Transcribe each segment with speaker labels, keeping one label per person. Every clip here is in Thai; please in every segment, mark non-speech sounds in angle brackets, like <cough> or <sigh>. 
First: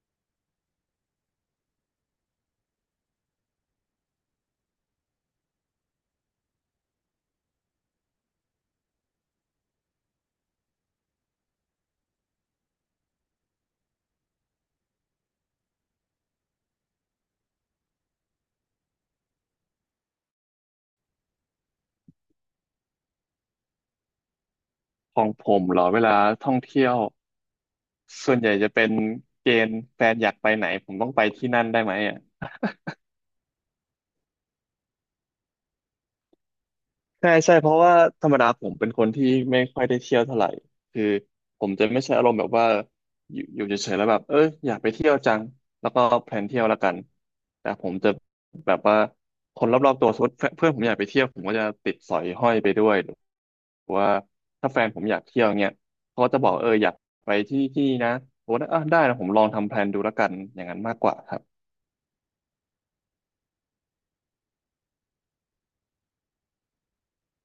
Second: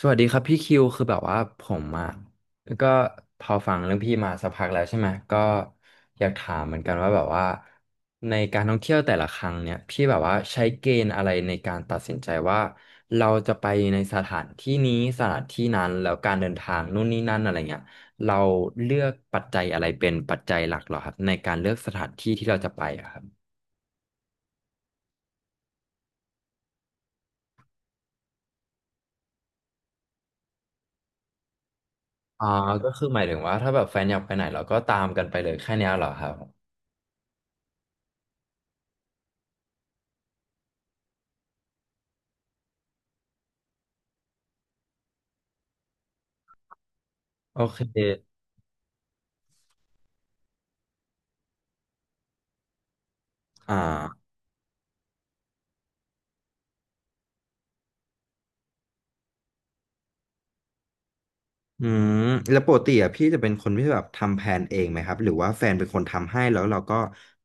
Speaker 1: สวัสดีครับพี่คิวคือแบบว่าผมอ่ะก็พอฟังเรื่องพี่มาสักพักแล้วใช่ไหมก็อยากถามเหมือนกันว่าแบบว่าในการท่องเที่ยวแต่ละครั้งเนี่ยพี่แบบว่าใช้เกณฑ์อะไรในการตัดสินใจว่าเราจะไปในสถานที่นี้สถานที่นั้นแล้วการเดินทางนู่นนี่นั่นอะไรเงี้ยเราเลือกปัจจัยอะไรเป็นปัจจัยหลักเหรอครับในการเลือกสถานที่ที่เราจะไปอะครับ
Speaker 2: ของผมเหรอเวลาท่องเที่ยวส่วนใหญ่จะเป็นเกณฑ์แฟนอยากไปไหนผมต้องไปที่นั่นได้ไหมอ่ะ
Speaker 1: อ่าก็คือหมายถึงว่าถ้าแบบแฟนอยากไปไหนเราก็ตามกันไปเลยแค่เนี้ยเหรอครับ
Speaker 2: ใช่ใช่เพราะว่าธรรมดาผมเป็นคนที่ไม่ค่อยได้เที่ยวเท่าไหร่คือผมจะไม่ใช่อารมณ์แบบว่าอยู่เฉยๆแล้วแบบเอ้ยอยากไปเที่ยวจังแล้วก็แพลนเที่ยวแล้วกัน
Speaker 1: โอ
Speaker 2: แต่
Speaker 1: เค
Speaker 2: ผมจะแบบว่าคนรอบๆตัวสมมติเพื่อนผมอยากไปเที่ยวผมก็จะติดสอยห้อยไปด้วย
Speaker 1: อ่
Speaker 2: ว่า
Speaker 1: า
Speaker 2: ถ้าแฟนผมอยากเที่ยวเงี้ยเขาก็จะบอกเอออยากไปที่ที่นะผมว่าเออได้นะผมลองทำแพลนดูแล้วกันอย่างนั้นมากกว่าครับ
Speaker 1: อืมแล้วปกติอ่ะพี่จะเป็นคนที่แบบทำแผนเองไหมครับหรือว่าแฟนเป็นคนทำให้แล้วเราก็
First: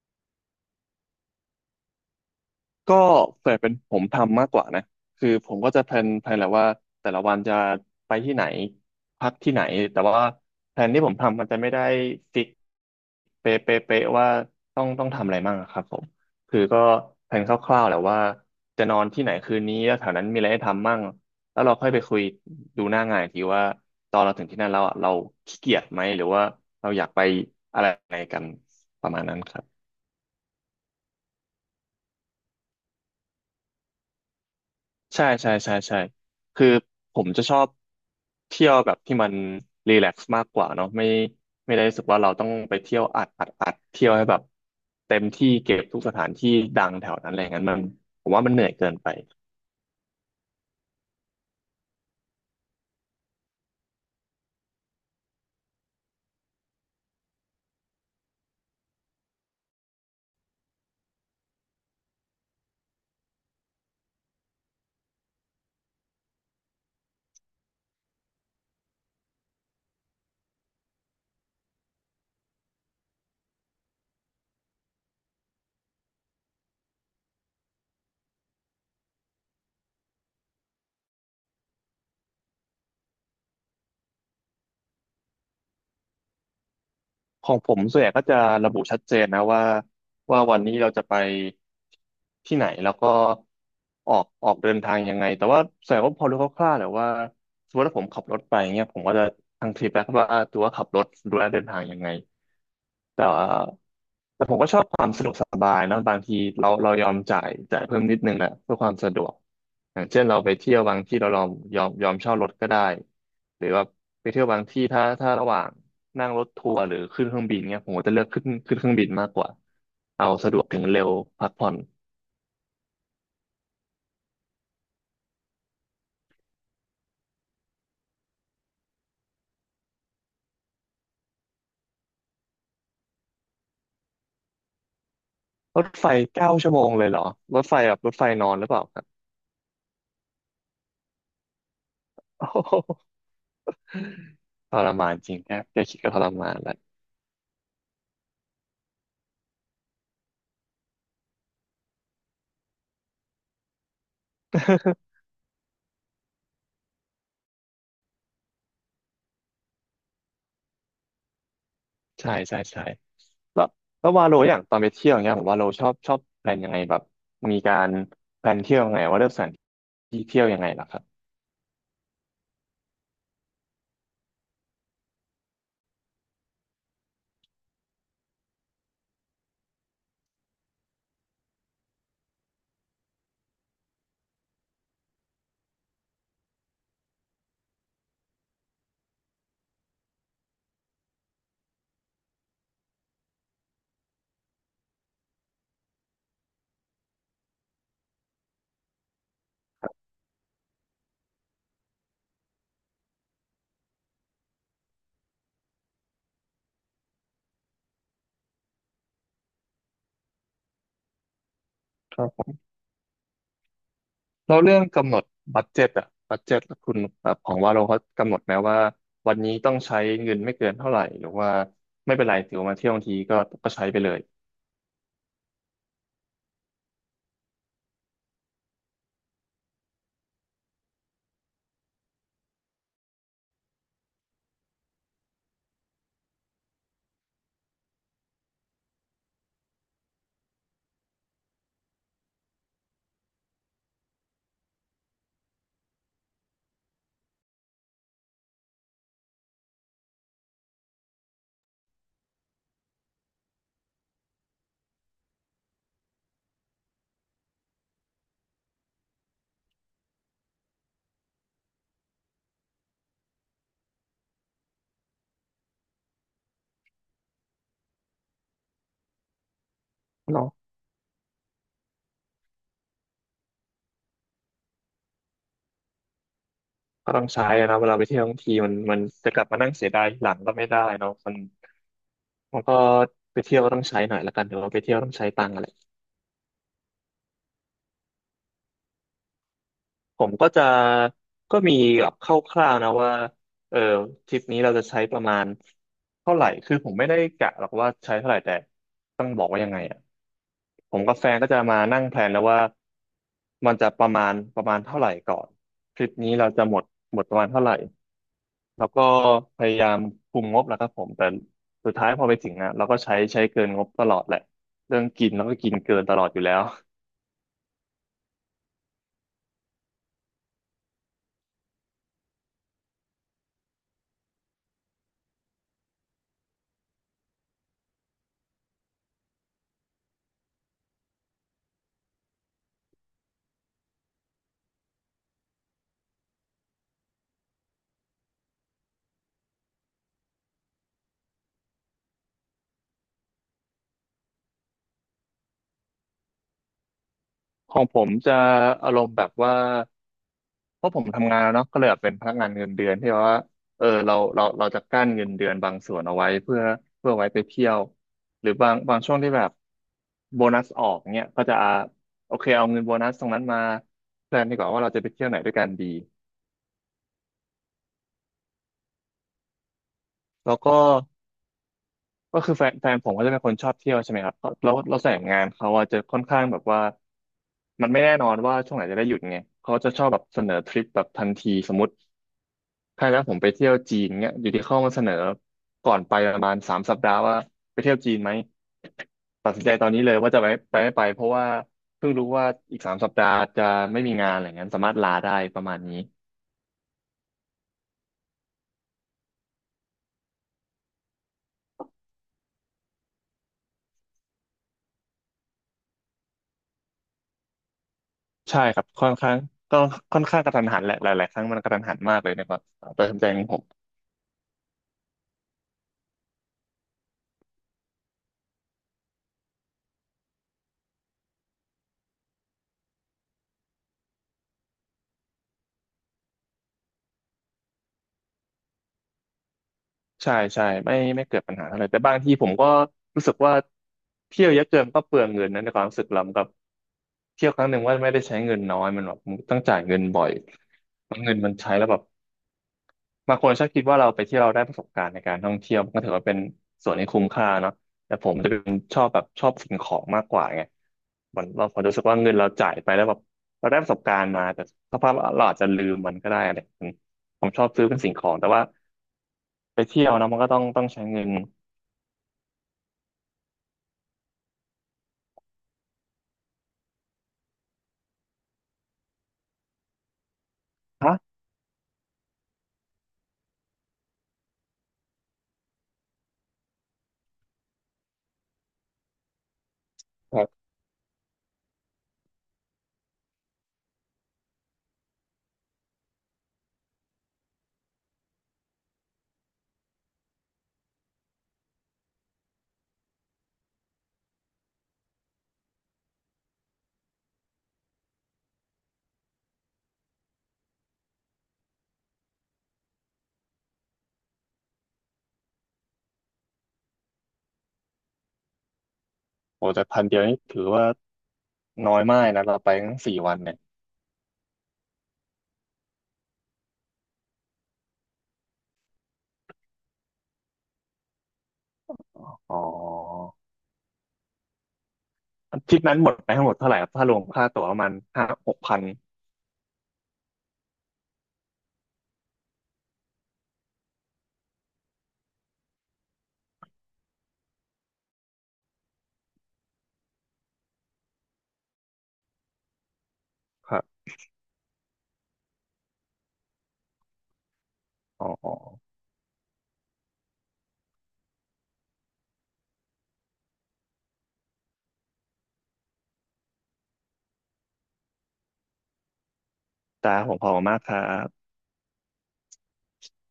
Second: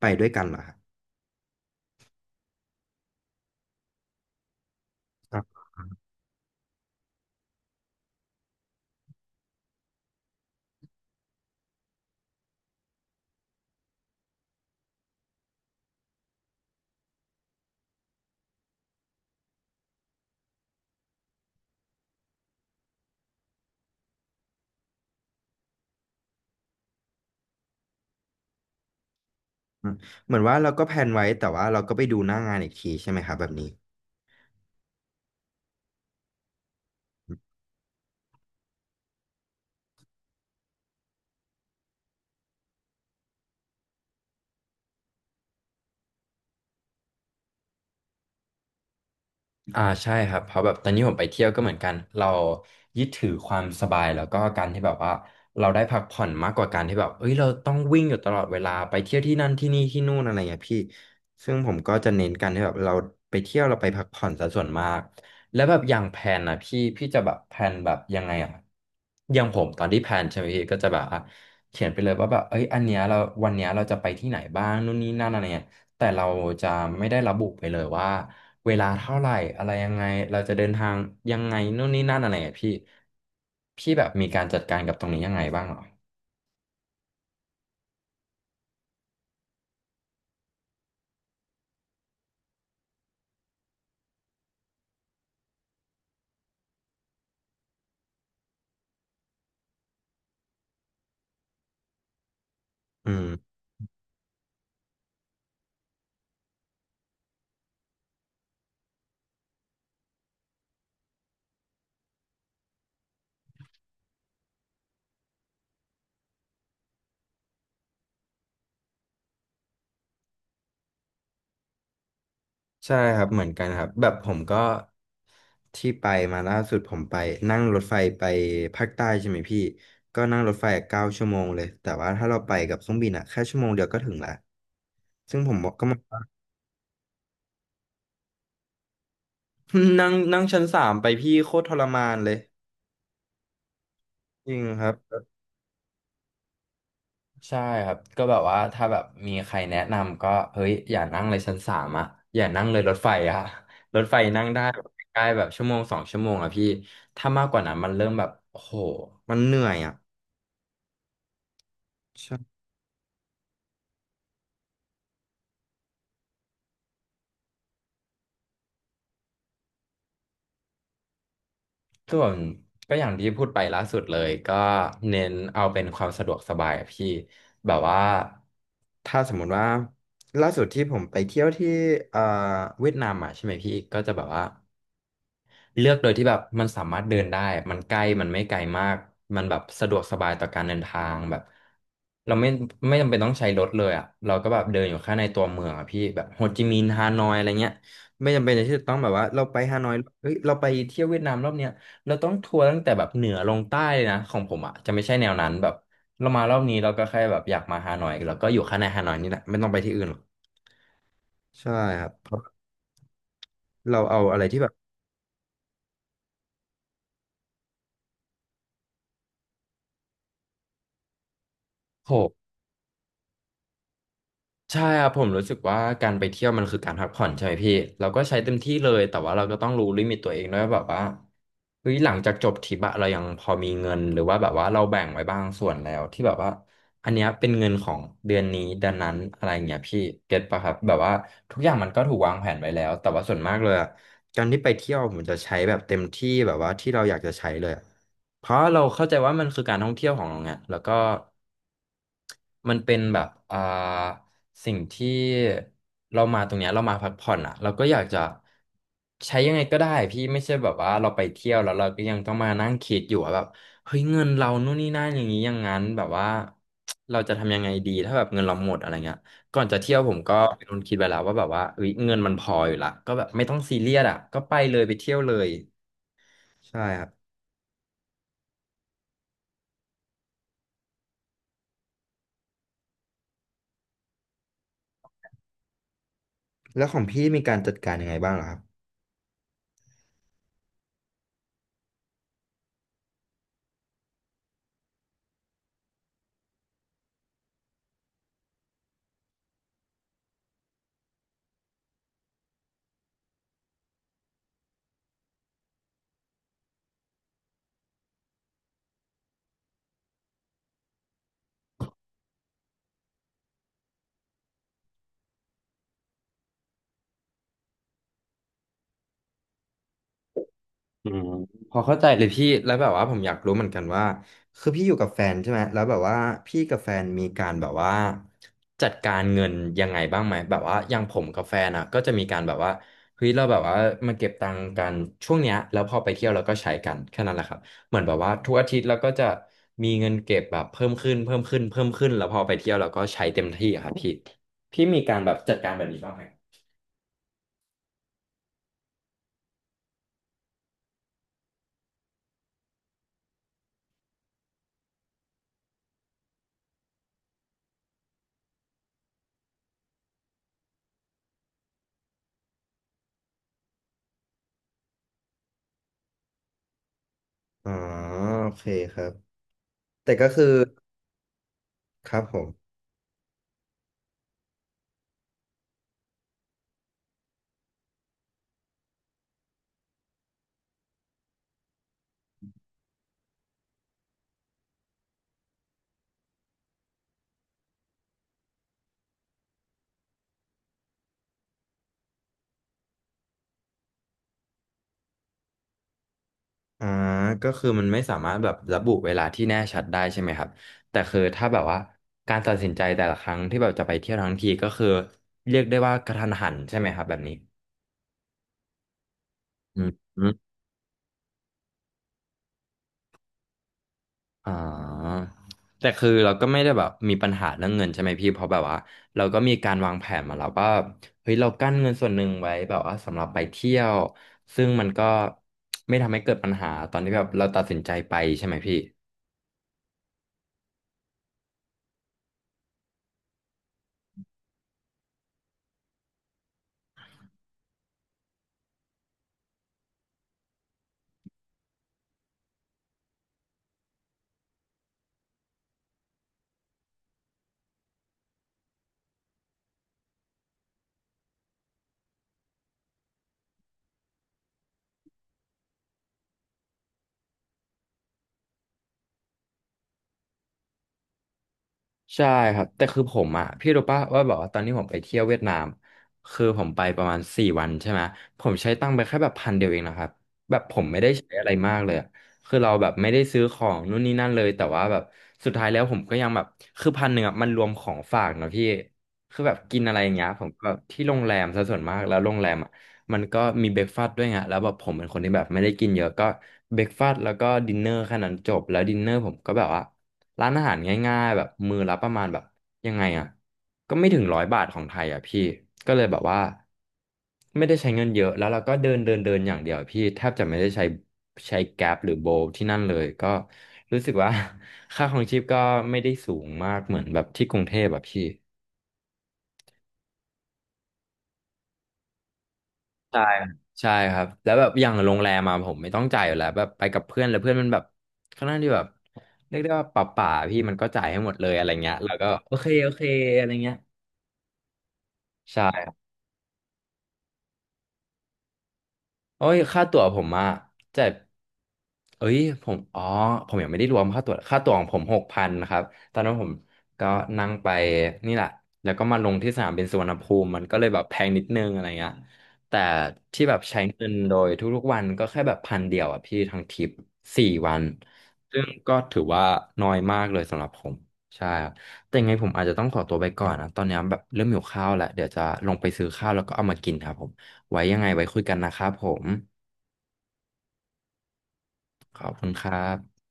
Speaker 1: ไปด้วยกันเหรอครับ
Speaker 2: ก็เปิดเป็นผมทำมากกว่านะคือ
Speaker 1: ครั
Speaker 2: ผม
Speaker 1: บ
Speaker 2: ก็จะแพลนแหละว่าแต่ละวันจะไปที่ไหนพักที่ไหนแต่ว่าแพลนที่ผมทำมันจะไม่ได้ฟิกเป๊ะเป๊ะเป๊ะว่าต้องทำอะไรบ้างอะครับผมคือก็แพลนคร่าวๆแหละว่าจะนอนที่ไหนคืนนี้แล้วแถวนั้นมีอะไรให้ทำมั่งแล้วเราค่อยไปคุยดูหน้างานอีกทีว่าตอนเราถึงที่นั่นแล้วอะเราขี้เกียจไหมหรือว่าเราอยากไปอะไรไหนกันประมาณนั้นครับ
Speaker 1: อืมเหมือนว่าเราก็แผนไว้แต่ว่าเราก็ไปดูหน้างานอีกทีใช่ไหมครับแบบนี้
Speaker 2: ใช่ใช่ใช่ใช่คือผมจะชอบเที่ยวแบบที่มันรีแลกซ์มากกว่าเนาะไม่ไม่ได้รู้สึกว่าเราต้องไปเที่ยวอัดอัดอัดเที่ยวให้แบบเต็มที่เก็บทุกสถานที่ดังแถวนั้นอะไรอย่างนั้นมันผมว่ามันเหนื่อยเกินไป
Speaker 1: อ่าใช่ครับเพราะแบบตอนนี้ผมไปเที่ยวก็เหมือนกันเรายึดถือความสบายแล้วก็การที่แบบว่าเราได้พักผ่อนมากกว่าการที่แบบเอ้ยเราต้องวิ่งอยู่ตลอดเวลาไปเที่ยวที่นั่นที่นี่ที่นู่นอะไรเงี้ยพี่ซึ่งผมก็จะเน้นกันที่แบบเราไปเที่ยวเราไปพักผ่อนซะส่วนมากแล้วแบบอย่างแพนนอ่ะพี่จะแบบแพนแบบยังไงอ่ะอย่างผมตอนที่แพนใช่ไหมพี่ก็จะแบบอ่ะเขียนไปเลยว่าแบบเอ้ยอันเนี้ยเราวันเนี้ยเราจะไปที่ไหนบ้างนู่นนี่นั่นอะไรเงี้ย แต่เราจะไม่ได้ระบุไปเลยว่าเวลาเท่าไหร่อะไรยังไงเราจะเดินทางยังไงนู่นนี่นั่นอะไรอะพี่พี่แบบมีการจัดการกับตรงนี้ยังไงบ้างเหรอ
Speaker 2: ของผมส่วนใหญ่ก็จะระบุชัดเจนนะว่าว่าวันนี้เราจะไปที่ไหนแล้วก็ออกเดินทางยังไงแต่ว่าส่วนใหญ่ก็พอรู้คร่าวๆแหละว่าสมมติว่าผมขับรถไปเงี้ยผมก็จะทางทริปแล้วว่าตัวว่าขับรถดูแลเดินทางยังไง
Speaker 1: อื
Speaker 2: แต่
Speaker 1: ม
Speaker 2: ว่าแต่ผมก็ชอบความสะดวกสบายนะบางทีเรายอมจ่ายเพิ่มนิดนึงแหละเพื่อความสะดวกอย่างเช่นเราไปเที่ยวบางที่เรายอมเช่ารถก็ได้หรือว่าไปเที่ยวบางที่ถ้าระหว่าง นั่งรถทัวร์หรือขึ้นเครื่องบินเงี้ยผมก็จะเลือกขึ้นเครื่องบินมากกว่าเอาสะดวกถึงเร็วพักผ่อน
Speaker 1: ใช่ครับเหมือนกันครับแบบผมก็ที่ไปมาล่าสุดผมไปนั่งรถไฟไปภาคใต้ใช่ไหมพี่ก็นั่งรถไฟ9 ชั่วโมงเลยแต่ว่าถ้าเราไปกับเครื่องบินอะแค่ชั่วโมงเดียวก็ถึงละซึ่งผมบอก
Speaker 2: ร
Speaker 1: ก็
Speaker 2: ถไฟ
Speaker 1: มา
Speaker 2: 9 ชั่วโมงเลยเหรอรถไฟแบบรถไฟนอนหรือเปล่าครับ
Speaker 1: <laughs> นั่งนั่งชั้น 3ไปพี่โคตรทรมานเลย
Speaker 2: โอ้โห
Speaker 1: จริง
Speaker 2: <laughs> ท
Speaker 1: ค
Speaker 2: ร
Speaker 1: รับ
Speaker 2: มานจริงนะแค่คิดก็ทรมานแล้ว
Speaker 1: ใช่ครับก็แบบว่าถ้าแบบมีใครแนะนำก็เฮ้ยอย่านั่งเลยชั้นสามอะอย่านั่งเลยรถไฟอะ <laughs> รถไฟนั่งได้แบบใกล้
Speaker 2: <laughs>
Speaker 1: ๆแบบชั่วโมง 2 ชั่วโมงอะพี่ถ้ามากกว่านั้นมันเริ่มแบบโอ้โหมันเหนื่อยอะ
Speaker 2: ใช่ใช่
Speaker 1: ใช่
Speaker 2: ใช่แล้วแล้ววาโลอย่างตอนไปเที่ยวเงี้ยผมว่าโลชอบแพลนยังไงแบบมีการแพลนเที่ยวยังไงว่าเลือกสถานที่เที่ยวยังไงล่ะคร
Speaker 1: ส่วนก็อย่างที่พูดไปล่าสุดเลยก็เน้นเอาเป็นความสะดวกสบายอะพี่แบบว่าถ้าสมมุติว่าล่าสุดที่ผมไปเที่ยวที่เอ่อเวียดนามอะใช่ไหมพี่ก็จะแบบว่า เลือกโดยที่แบบมันสามารถเดินได้ มันใกล้มันไม่ไกลมากมันแบบสะดวกสบายต่อการเดินทางแบบเราไม่จำเป็นต้องใช้รถเลยอ่ะเราก็แบบเดินอยู่แค่ในตัวเมืองอ่ะพี่แบบโฮจิมินห์ฮานอยอะไรเงี้ยไม่จำเป็นที่จะต้องแบบว่าเราไปฮานอยเฮ้ยเราไปเที่ยวเวียดนามรอบเนี้ยเราต้องทัวร์ตั้งแต่แบบเหนือลงใต้เลยนะของผมอ่ะจะไม่ใช่แนวนั้นแบบเรามารอบนี้เราก็แค่แบบอยากมาฮานอยเราก็อยู่แค่ในฮานอยนี่แหละไม่ต้องไปที่อื่นหรอกใช่ครับเพราะ
Speaker 2: ับ
Speaker 1: เราเอาอะไร
Speaker 2: แล้
Speaker 1: ที่
Speaker 2: ว
Speaker 1: แบบ
Speaker 2: เรื่องกำหนดบัดเจ็ตอะบัดเจ็ตคุณแบบของว่าเราเขากำหนดไหมว่าวันนี้ต้องใช้เงินไม่เกินเท่าไหร่หรือว่าไม่เป็น
Speaker 1: โห
Speaker 2: ไรถือว่ามาเที่ยวทั้งทีก็ใช้ไปเลย
Speaker 1: ใช่ครับผมรู้สึกว่าการไปเที่ยวมันคือการพักผ่อนใช่ไหมพี่เราก็ใช้เต็มที่เลยแต่ว่าเราก็ต้องรู้ลิมิตตัวเองด้วยว่าแบบว่าเฮ้ยหลังจากจบทริปอะเรายังพอมีเงินหรือว่าแบบว่าเราแบ่งไว้บางส่วนแล้วที่แบบว่าอันเนี้ยเป็นเงินของเดือนนี้เดือนนั้นอะไรอย่างเงี้ยพี่เก็ตปะครับแบบว่าทุกอย่างมันก็ถูกวางแผนไว้แล้วแต่ว่าส่วนมากเลยอะการที่ไปเที่ยวผมจะใช้แบบเต็มที่แบบว่าที่เราอยากจะใช้เลยอะเพราะเราเข้าใจว่ามันคือการท่องเที่ยวของเราไงแล้วก็มันเป็นแบบสิ่งที่เรามาตรงเนี้ยเรามาพักผ่อนอ่ะเราก็อยากจะใช้ยังไงก็ได้พี่ไม่ใช่แบบว่าเราไปเที่ยวแล้วเราก็ยังต้องมานั่งคิดอยู่ว่าแบบเฮ้ยเงินเรานู่นนี่นั่นอย่างนี้อย่างนั้นแบบว่าเราจะทำยังไงดีถ้าแบบเงินเราหมดอะไรเงี้ยก่อนจะเที่ยวผมก็
Speaker 2: เนาะ
Speaker 1: เป็นคนคิดไว้แล้วว่าแบบว่าเฮ้ยเงินมันพออยู่ละก็แบบไม่ต้องซีเรียสอ่ะก็ไปเลยไปเที่ยวเลยใช่ครับ
Speaker 2: ก็ต้องใช้อะนะเวลาไปเที่ยวทั้งทีมันจะกลับมานั่งเสียดายหลังก็ไม่ได้เนาะมันก็ไปเที่ยวก็ต้องใช้หน่อยละกันหือว่าไปเที่ยวต้องใช้ตังค์อะไร
Speaker 1: แล้วของพี่มีการจัดการยังไงบ้างเหรอครับ
Speaker 2: ผมก็จะก็มีแบบคร่าวๆนะว่าเออทริปนี้เราจะใช้ประมาณเท่าไหร่คือผมไม่ได้กะหรอกว่าใช้เท่าไหร่แต่ต้องบอกว่ายังไงอะ ผมกับแฟนก็จะมานั่งแพลนแล้วว่ามันจะประมาณเท่าไหร่ก่อนทริปนี้เราจะหมดประมาณเท่าไหร่แล้วก็พยายามคุมงบแหละครับผมแต่สุดท้ายพอไปถึงอ่ะเราก็ใช้เกินงบตลอดแหละเรื่องกินแล้วก็กินเกินตลอดอยู่แล้ว
Speaker 1: อืมพอเข้าใจเลยพี่แล้วแบบว่าผมอยากรู้เหมือนกันว่าคือพี่อยู่กับแฟนใช่ไหมแล้วแบบว่าพี่กับแฟนมีการแบบว่าจัดการเงินยังไงบ้างไหมแบบว่าอย่างผมกับแฟนอ่ะก็จะมีการแบบว่าเฮ้ยเราแบบว่ามาเก็บตังค์กันช่วงเนี้ยแล้วพอไปเที่ยวเราก็ใช้กันแค่นั้นแหละครับเหมือนแบบว่าทุกอาทิตย์เราก็จะมีเงินเก็บแบบเพิ่มขึ้นเพิ่มขึ้นเพิ่มขึ้นแล้วพอไปเที่ยวเราก็ใช้เต็มที่อะครับพี่พี่มีการแบบจัดการแบบนี้บ้างไหม
Speaker 2: ของผมจะอารมณ์แบบว่า เพราะผมทำงานแล้วเนาะก็เลยแบบเป็นพนักงานเงินเดือนที่ว่าเออเราจะกั้นเงินเดือนบางส่วนเอาไว้เพื่อไว้ไปเที่ยวหรือบางช่วงที่แบบโบนัสออกเนี่ยก็จะโอเคเอาเงินโบนัสตรงนั้นมาแพลนดีกว่าว่าเราจะไปเที่ยวไหนด้วยกันดี
Speaker 1: อ๋อโอเคครับแต่ก็คือ
Speaker 2: แล้วก็
Speaker 1: ครับผ
Speaker 2: ก็
Speaker 1: ม
Speaker 2: คือแฟนผมก็จะเป็นคนชอบเที่ยวใช่ไหมครับก็แล้วเราแต่งงานเขาอะจะค่อนข้างแบบว่ามันไม่แน่นอนว่าช่วงไหนจะได้หยุดไงเขาจะชอบแบบเสนอทริปแบบทันทีสมมติ ใช่แล้วผมไปเที่ยวจีนเนี่ยอยู่ที่เข้ามาเสนอก่อนไปประมาณสามสัปดาห์ว่าไปเที่ยวจีนไหมตัดสินใจตอนนี้เลยว่าจะไปไม่ไปเพราะว่าเพิ่งรู้ว่าอีกสามสัปดาห์จะไม่มีงานอะไรเงี้ยสามารถลาได้ประมาณนี้
Speaker 1: อ่าก็คือมันไม่สามารถแบบระบุเวลาที่แน่ชัดได้ใช่ไหมครับ แต่คือถ้าแบบว่าการตัดสินใจแต่ละครั้งที่แบบจะไปเที่ยวทั้งทีก็คือเรียกได้ว่ากระทันหันใช่ไหมครับแบบนี้
Speaker 2: ใช่ครับค่อนข้างก็
Speaker 1: อืมอ
Speaker 2: ค่อน
Speaker 1: ม
Speaker 2: ข้างกระทันหันแหละหลายๆครั้งมันกระทันหันมากเลยนะครับตัดสินใจของผม
Speaker 1: อ๋อแต่คือเราก็ไม่ได้แบบมีปัญหาเรื่องเงินใช่ไหมพี่ เพราะแบบว่าเราก็มีการวางแผนมาแล้วว่าเฮ้ยเรากั้นเงินส่วนหนึ่งไว้แบบว่าสำหรับไปเที่ยวซึ่งมันก็ไม่ทำให้เกิดปัญหาตอนที่แบบเราตัดสินใจไปใช่ไหมพี่
Speaker 2: ใช่ใช่ไม่เกิดปัญหาเท่าไหร่แต่บางทีผมก็รู้สึกว่าเที่ยวเยอะเกินก็เปลืองเงินนะในความรู้สึกเรากับเที่ยวครั้งหนึ่งว่าไม่ได้ใช้เงินน้อยมันแบบมันต้องจ่ายเงินบ่อยมันเงินมันใช้แล้วแบบบางคนชอบคิดว่าเราไปเที่ยวเราได้ประสบการณ์ในการท่องเที่ยวมันก็ถือว่าเป็นส่วนที่คุ้มค่าเนาะแต่ผมจะเป็นชอบแบบชอบสิ่งของมากกว่าไงมันเราผมรู้สึกว่าเงินเราจ่ายไปแล้วแบบเราได้ประสบการณ์มาแต่สภาพเราอาจจะลืมมันก็ได้อะไรอย่างนี้ผมชอบซื้อเป็นสิ่งของแต่ว่าไปเที่ยวนะมันก็ต้องใช้เงิน
Speaker 1: ใช่ครับแต่คือผมอ่ะพี่รู้ป่ะว่าแบบว่าตอนนี้ผมไปเที่ยวเวียดนามคือผมไปประมาณสี่วันใช่ไหมผมใช้ตังค์ไปแค่แบบพันเดียวเองนะครับแบบผมไม่ได้
Speaker 2: ฮะ
Speaker 1: ใช้อะไรมากเลยอะคือเราแบบไม่ได้ซื้อของนู่นนี่นั่นเลยแต่ว่าแบบสุดท้ายแล้วผมก็ยังแบบคือพันหนึ่งอ่ะมันรวมของฝากเนอะพี่คือแบบกินอะไรอย่างเงี้ย
Speaker 2: แบ
Speaker 1: ผ
Speaker 2: บ
Speaker 1: มก็ที่โรงแรมซะส่วนมากแล้วโรงแรมอ่ะมันก็มีเบรกฟาสต์ด้วยไงแล้วแบบผมเป็นคนที่แบบไม่ได้กินเยอะก็เบรกฟาสต์แล้วก็ดินเนอร์แค่นั้นจบแล้วดินเนอร์ผมก็แบบว่า ร้านอาหารง่ายๆแบบมือละประมาณแบบยังไงอ่ะก็ไม่ถึงร้อยบาทของไทยอ่ะพี่ก็เลยแบบว่าไม่ได้ใช้เงินเยอะแล้วเราก็เดินเดินเดินอย่างเดียวพี่แทบจะไม่ได้ใช้ใช้แกร็บหรือโบลที่นั่นเลยก็รู้สึกว่า <laughs> ค่าครองชีพก็ไม่ได้สูงมากเหมือนแบบที่กรุงเทพแบบพี่
Speaker 2: โอ้แต่พันเดียวนี่ถือว่าน้อยมากนะเราไปทั้งสี่
Speaker 1: ใช่
Speaker 2: วัน
Speaker 1: ครับ
Speaker 2: เนี่ย
Speaker 1: ใช่ครับแล้วแบบอย่างโรงแรมมาผมไม่ต้องจ่ายอยู่แล้วแบบไปกับเพื่อนแล้วเพื่อนมันแบบค่อนข้างที่แบบเรียกได้ว่าป่าพี่มันก็จ่ายให้หมดเลยอะไรเงี้ยแล้วก็โอ
Speaker 2: อ๋อ
Speaker 1: เคโอเคอะไรเงี้ย
Speaker 2: ทริป
Speaker 1: ใช่
Speaker 2: นั้นหมดไปทั้งหมดเท่าไหร่ครับถ้ารวมค่าตั๋วประมาณ5-6 พัน
Speaker 1: โอ้ยค่าตั๋วผมอะจ่ายเอ้ยผมอ๋อผมยังไม่ได้รวมค่าตั๋วค่าตั๋วของผมหกพันครับตอนนั้นผมก็นั่งไปนี่แหละแล้วก็มาลงที่สนามบินสุวรรณภูมิมันก็เลยแบบแพงนิดนึงอะไรเงี้ยแต่ที่แบบ
Speaker 2: ค
Speaker 1: ใช้
Speaker 2: รับ
Speaker 1: เงินโดยทุกๆวันก็แค่แบบพันเดียวอะพี่ทั้งทริปสี่วัน
Speaker 2: อ๋อ
Speaker 1: ซึ่งก็ถือว่าน้อยมากเลยสำหรับผมใช่ครับแต่ยังไงผมอาจจะต้องขอตัวไปก่อนนะตอนนี้แบบเริ่มหิวข้าวแล้วเดี๋ยวจะลงไปซื้อข้าวแล้วก็เอามากินครับผม ไว้ยังไงไว้คุยกันนะครับผม
Speaker 2: แต่ผมขอบคุณมากครับ
Speaker 1: ขอบคุณครับ